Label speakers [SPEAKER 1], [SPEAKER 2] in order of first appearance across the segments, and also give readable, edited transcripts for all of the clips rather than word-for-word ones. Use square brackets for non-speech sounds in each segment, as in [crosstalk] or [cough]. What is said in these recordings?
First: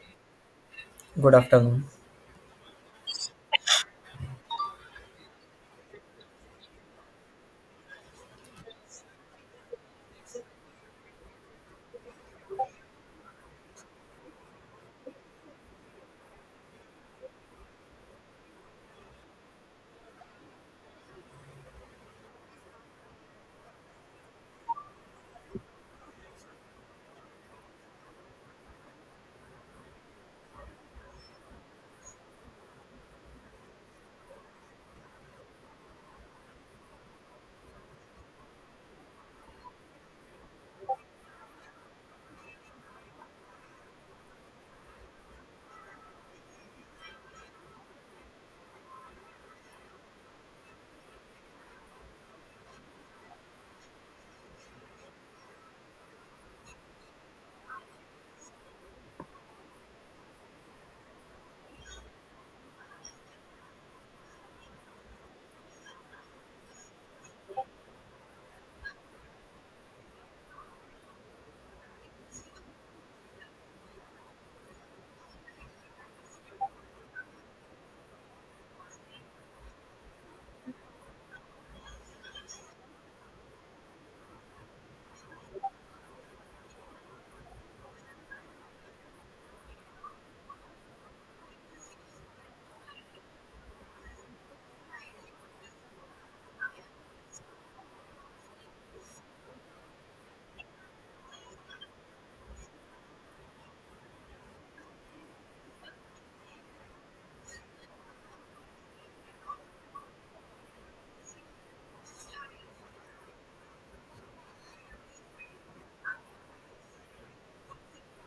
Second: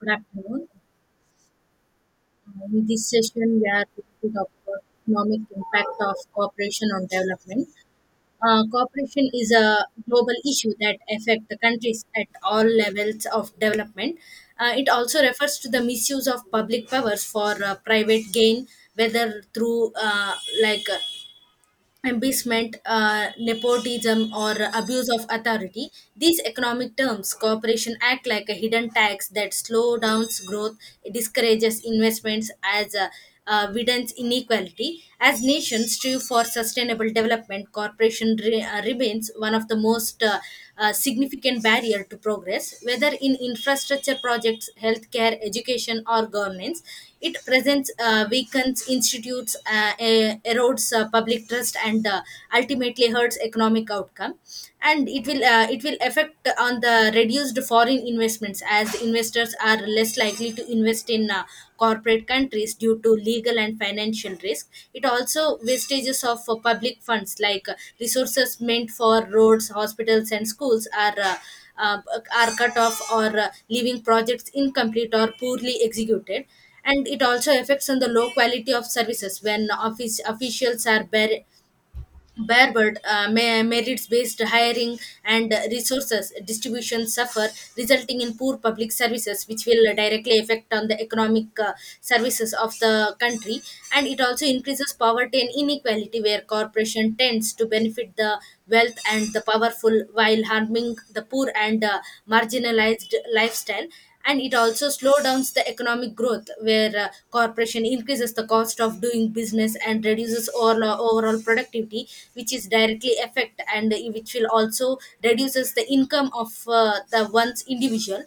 [SPEAKER 1] Good afternoon.
[SPEAKER 2] Good afternoon.
[SPEAKER 1] In this session, we are going to talk about economic impact of cooperation on development. Cooperation is a global issue that affects the countries at all levels of development. It also refers to the misuse of public powers for private gain, whether through like embezzlement, nepotism, or abuse of authority. These economic terms, corporation act like a hidden tax that slow downs growth, discourages investments as widens inequality. As nations strive for sustainable development, corporation remains one of the most significant barrier to progress, whether in infrastructure projects, healthcare, education, or governance. It presents weakens institutes, erodes public trust, and ultimately hurts economic outcome. And it will affect on the reduced foreign investments as investors are less likely to invest in corporate countries due to legal and financial risk. It also wastages of public funds like resources meant for roads, hospitals, and schools uh, are cut off or leaving projects incomplete or poorly executed, and it also affects on the low quality of services when office officials are merits based hiring and resources distribution suffer, resulting in poor public services, which will directly affect on the economic services of the country. And it also increases poverty and inequality, where corporation tends to benefit the wealth and the powerful while harming the poor and marginalized lifestyle, and it also slow downs the economic growth where corporation increases the cost of doing business and reduces overall productivity, which is directly affect and which will also reduces the income of the one's individual,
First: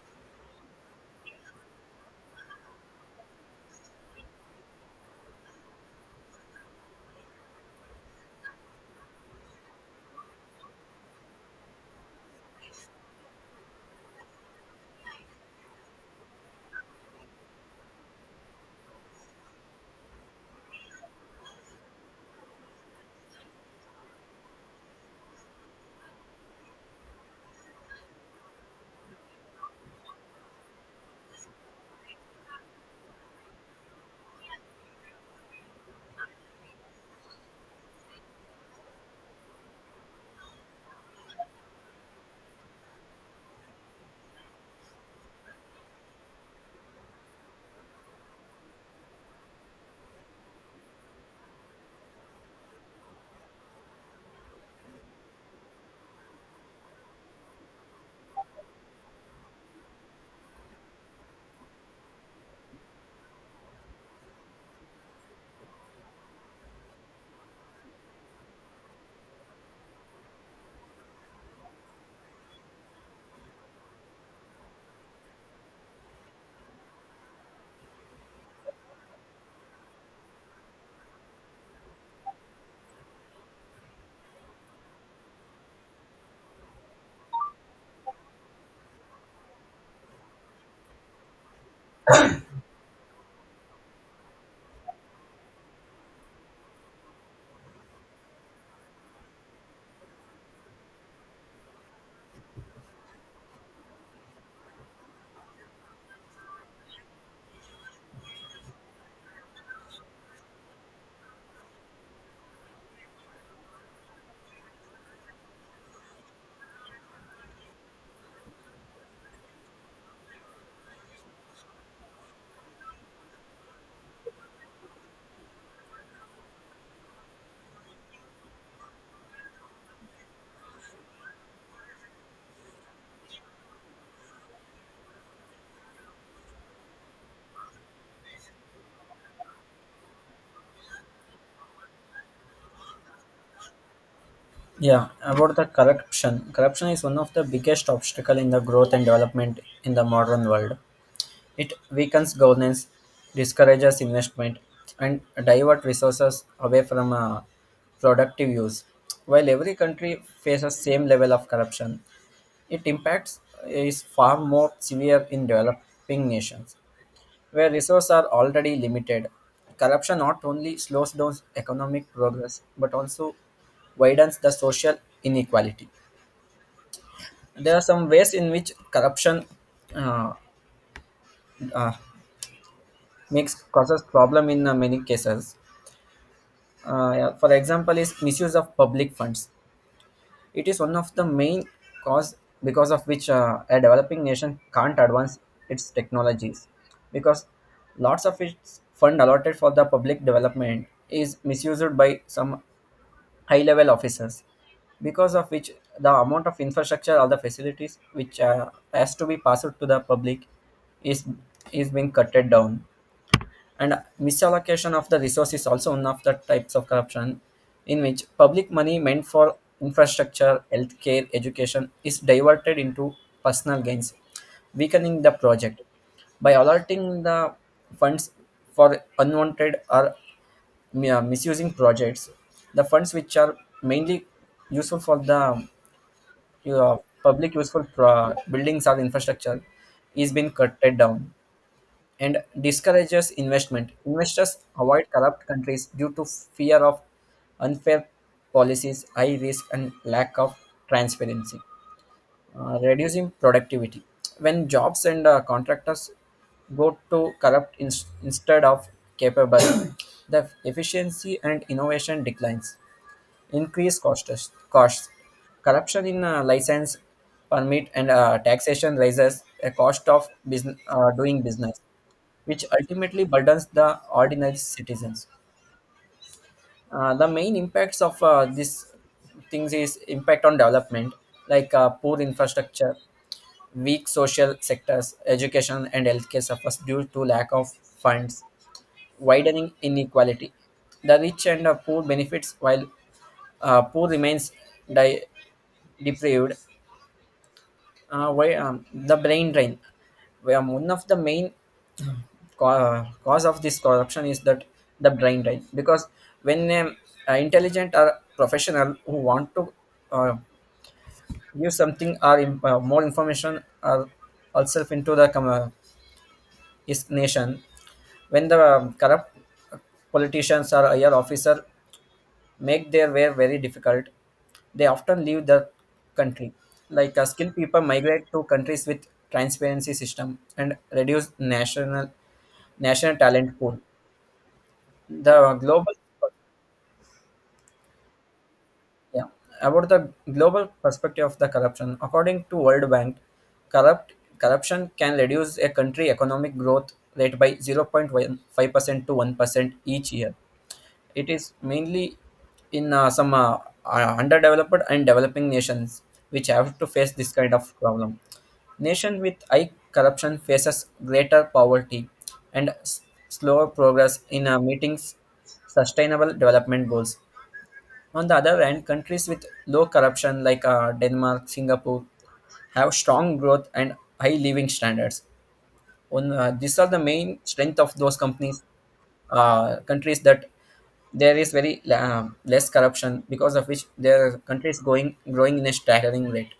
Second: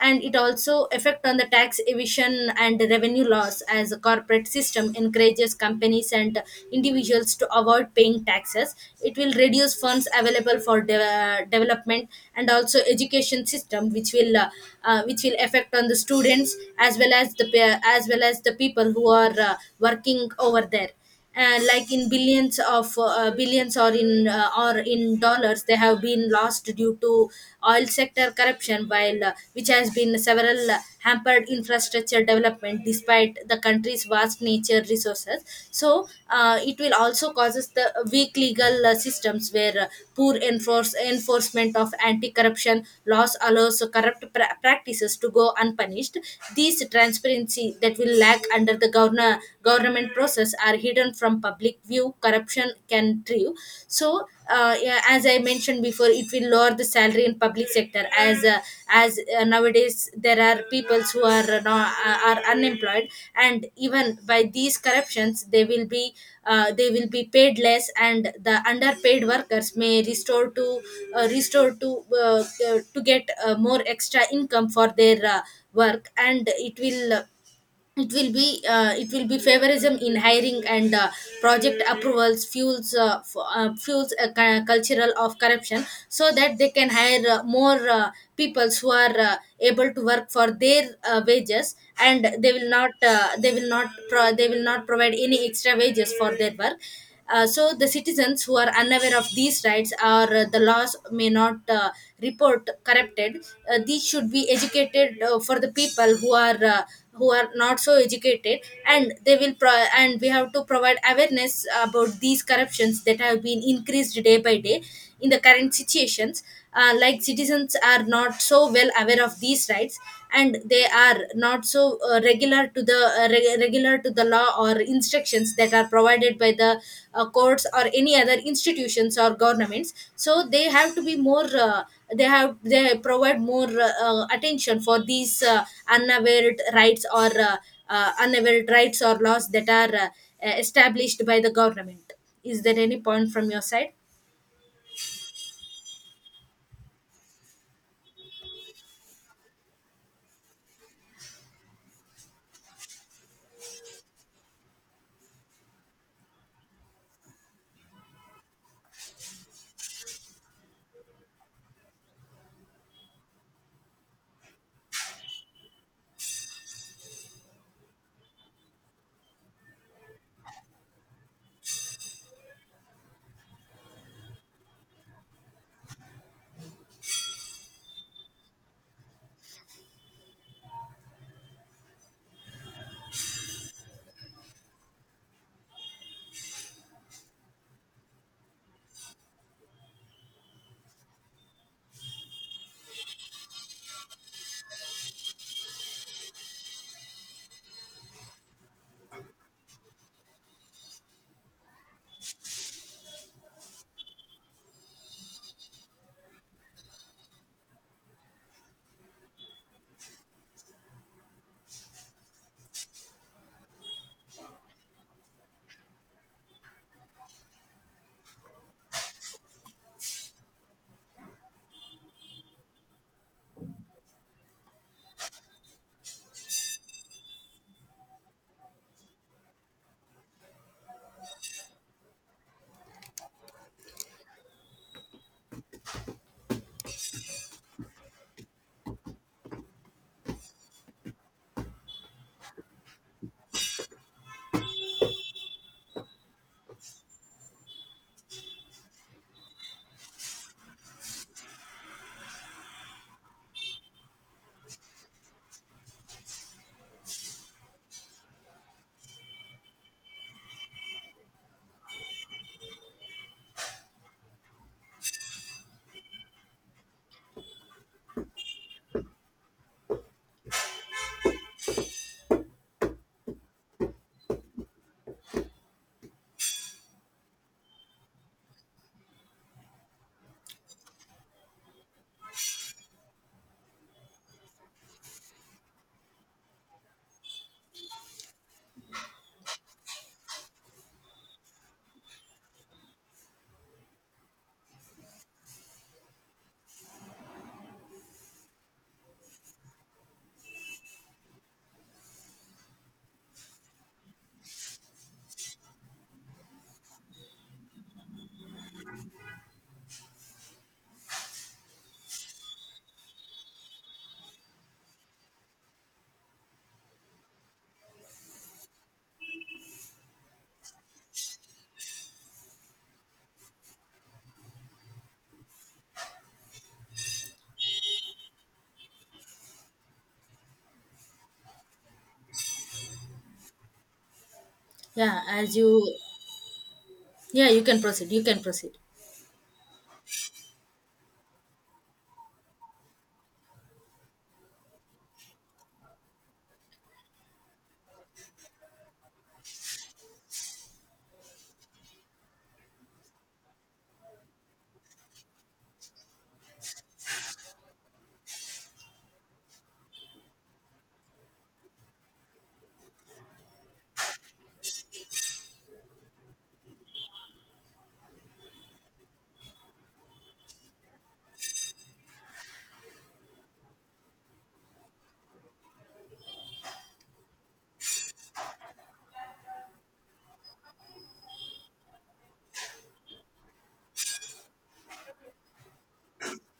[SPEAKER 1] and it also affect on the tax evasion and revenue loss as a corporate system encourages companies and individuals to avoid paying taxes. It will reduce funds available for development and also education system, which will which will affect on the students as well as as well as the people who are working over there. And like in billions of billions or in dollars they have been lost due to oil sector corruption while which has been several hampered infrastructure development despite the country's vast nature resources. So it will also causes the weak legal systems where poor enforcement of anti-corruption laws allows practices to go unpunished. These transparency that will lack under the governor government process are hidden from public view. Corruption can thrive. So, yeah, as I mentioned before, it will lower the salary in public sector, as nowadays there are peoples who are are unemployed, and even by these corruptions they will be paid less, and the underpaid workers may restore uh, to get more extra income for their work. And it will be favorism in hiring and project approvals fuels fuels a cultural of corruption so that they can hire more peoples who are able to work for their wages, and they will not pro- they will not provide any extra wages for their work. So the citizens who are unaware of these rights or the laws may not report corrupted. These should be educated for the people who are not so educated, and and we have to provide awareness about these corruptions that have been increased day by day in the current situations. Like citizens are not so well aware of these rights, and they are not so regular to the regular to the law or instructions that are provided by the courts or any other institutions or governments, so they have to be more they have they provide more attention for these unavailed rights or unavailed rights or laws that are established by the government. Is there any point from your side?
[SPEAKER 2] Yeah, about the corruption. Corruption is one of the biggest obstacle in the growth and development in the modern world. It weakens governance, discourages investment, and divert resources away from productive use. While every country faces same level of corruption, it impacts is far more severe in developing nations. Where resources are already limited, corruption not only slows down economic progress but also widens the social inequality. There are some ways in which corruption uh, uh, makes causes problem in many cases. Yeah, for example, is misuse of public funds. It is one of the main cause because of which a developing nation can't advance its technologies because lots of its fund allotted for the public development is misused by some high level officers because of which the amount of infrastructure or the facilities which has to be passed to the public is is being cut down. And misallocation of the resource is also one of the types of corruption in which public money meant for infrastructure healthcare education is diverted into personal gains, weakening the project by allotting the funds for unwanted or misusing projects. The funds which are mainly useful for the uh, public useful buildings or infrastructure is being cut down and discourages investment. Investors avoid corrupt countries due to fear of unfair policies, high risk, and lack of transparency. Reducing productivity. When jobs and contractors go to corrupt instead of capable, [coughs] [clears throat] the efficiency and innovation declines. Increased costs. Costs. Corruption in license, permit, and taxation raises a cost of business, doing business, which ultimately burdens the ordinary citizens. The main impacts of these things is impact on development, like poor infrastructure, weak social sectors, education and healthcare suffers due to lack of funds, widening inequality. The rich and poor benefits while poor remains di- deprived. The brain drain. Where one of the main cause of this corruption is that the brain drain, because when an intelligent or professional who want to uh, give something or more information or herself into the his nation, when the corrupt politicians or higher officer make their way very difficult, they often leave the country, like skilled people migrate to countries with transparency system and reduce national talent pool.
[SPEAKER 1] yeah
[SPEAKER 2] The
[SPEAKER 1] as you
[SPEAKER 2] global.
[SPEAKER 1] yeah, you can proceed, you can proceed.
[SPEAKER 2] Yeah, about the global perspective of the corruption, according to World Bank, corrupt corruption can reduce a country economic growth rate by 0.5% to 1% each year. It is mainly in some underdeveloped and developing nations which have to face this kind of problem. Nation with high corruption faces greater poverty and slower progress in meeting sustainable development goals. On the other hand, countries with low corruption like Denmark, Singapore have strong growth and high living standards. On These are the main strength of those companies, countries, that there is very less corruption because of which their country is going growing in a staggering rate.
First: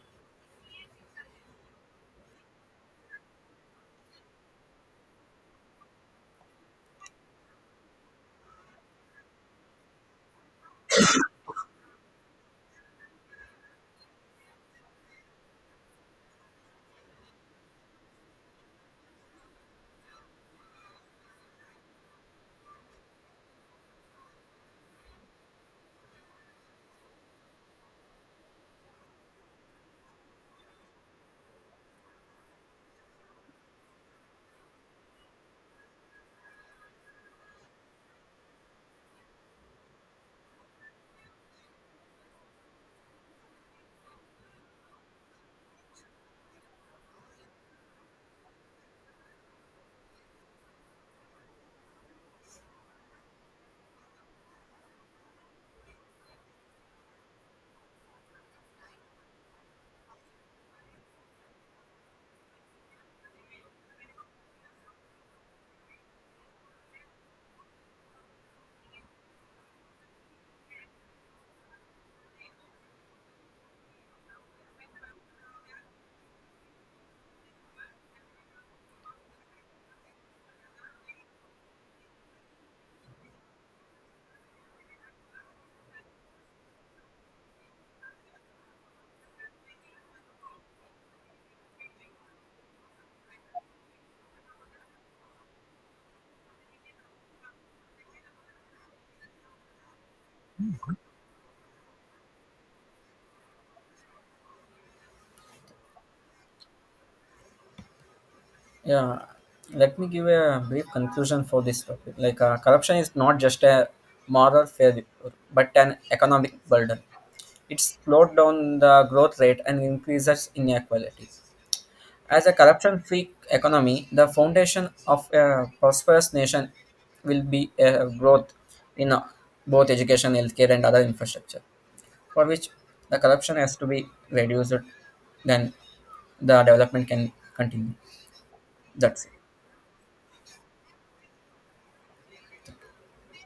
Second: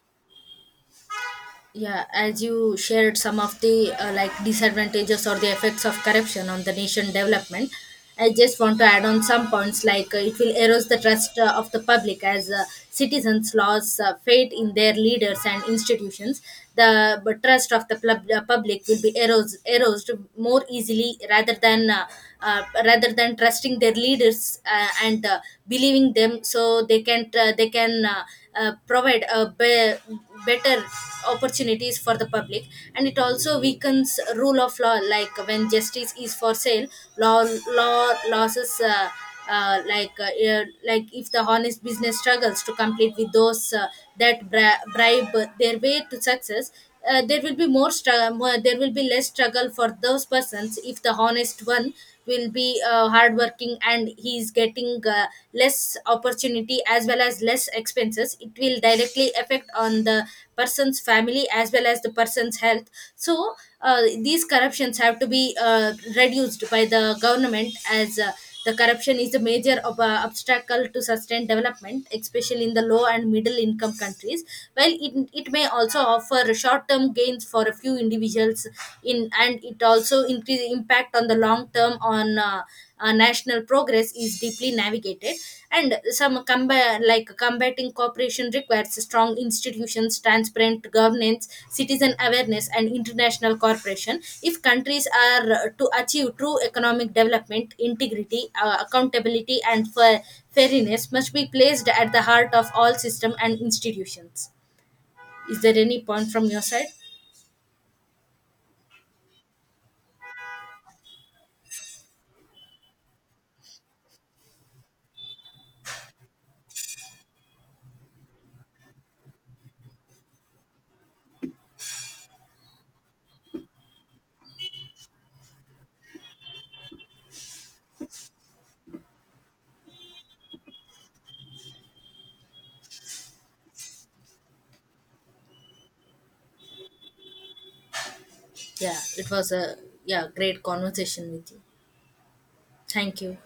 [SPEAKER 1] Yeah, as you shared some of the like disadvantages or the effects of corruption on the nation development, I just want to add on some points. Like it will erode the trust of the public as citizens lose faith in their leaders and institutions. The but trust of the public will be eroded more easily rather than trusting their leaders and believing them, so they can provide better opportunities for the public. And it also weakens rule of law, like when justice is for sale, law law losses. Like if the honest business struggles to compete with those that bribe their way to success, there will be more struggle, there will be less struggle for those persons. If the honest one will be hardworking and he is getting less opportunity as well as less expenses, it will directly affect on the person's family as well as the person's health. So these corruptions have to be reduced by the government, as the corruption is a major obstacle to sustained development, especially in the low and middle income countries. While it may also offer short term gains for a few individuals, in and it also increase impact on the long term on national progress is deeply navigated. And some Comba- like combating cooperation requires strong institutions, transparent governance, citizen awareness, and international cooperation. If countries are to achieve true economic development, integrity, accountability, and fairness must be placed at the heart of all system and institutions. Is there any point from your side?
[SPEAKER 2] Yeah, let me give a brief conclusion for this topic. Like, corruption is not just a moral failure, but an economic burden. It slowed down the growth rate and increases inequality. As a corruption free economy, the foundation of a prosperous nation will be a growth in both education, healthcare, and other infrastructure, for which the corruption has to be reduced, then the development can continue.
[SPEAKER 1] Yeah,
[SPEAKER 2] That's
[SPEAKER 1] it
[SPEAKER 2] it.
[SPEAKER 1] was a Yeah, great conversation with you. Thank you.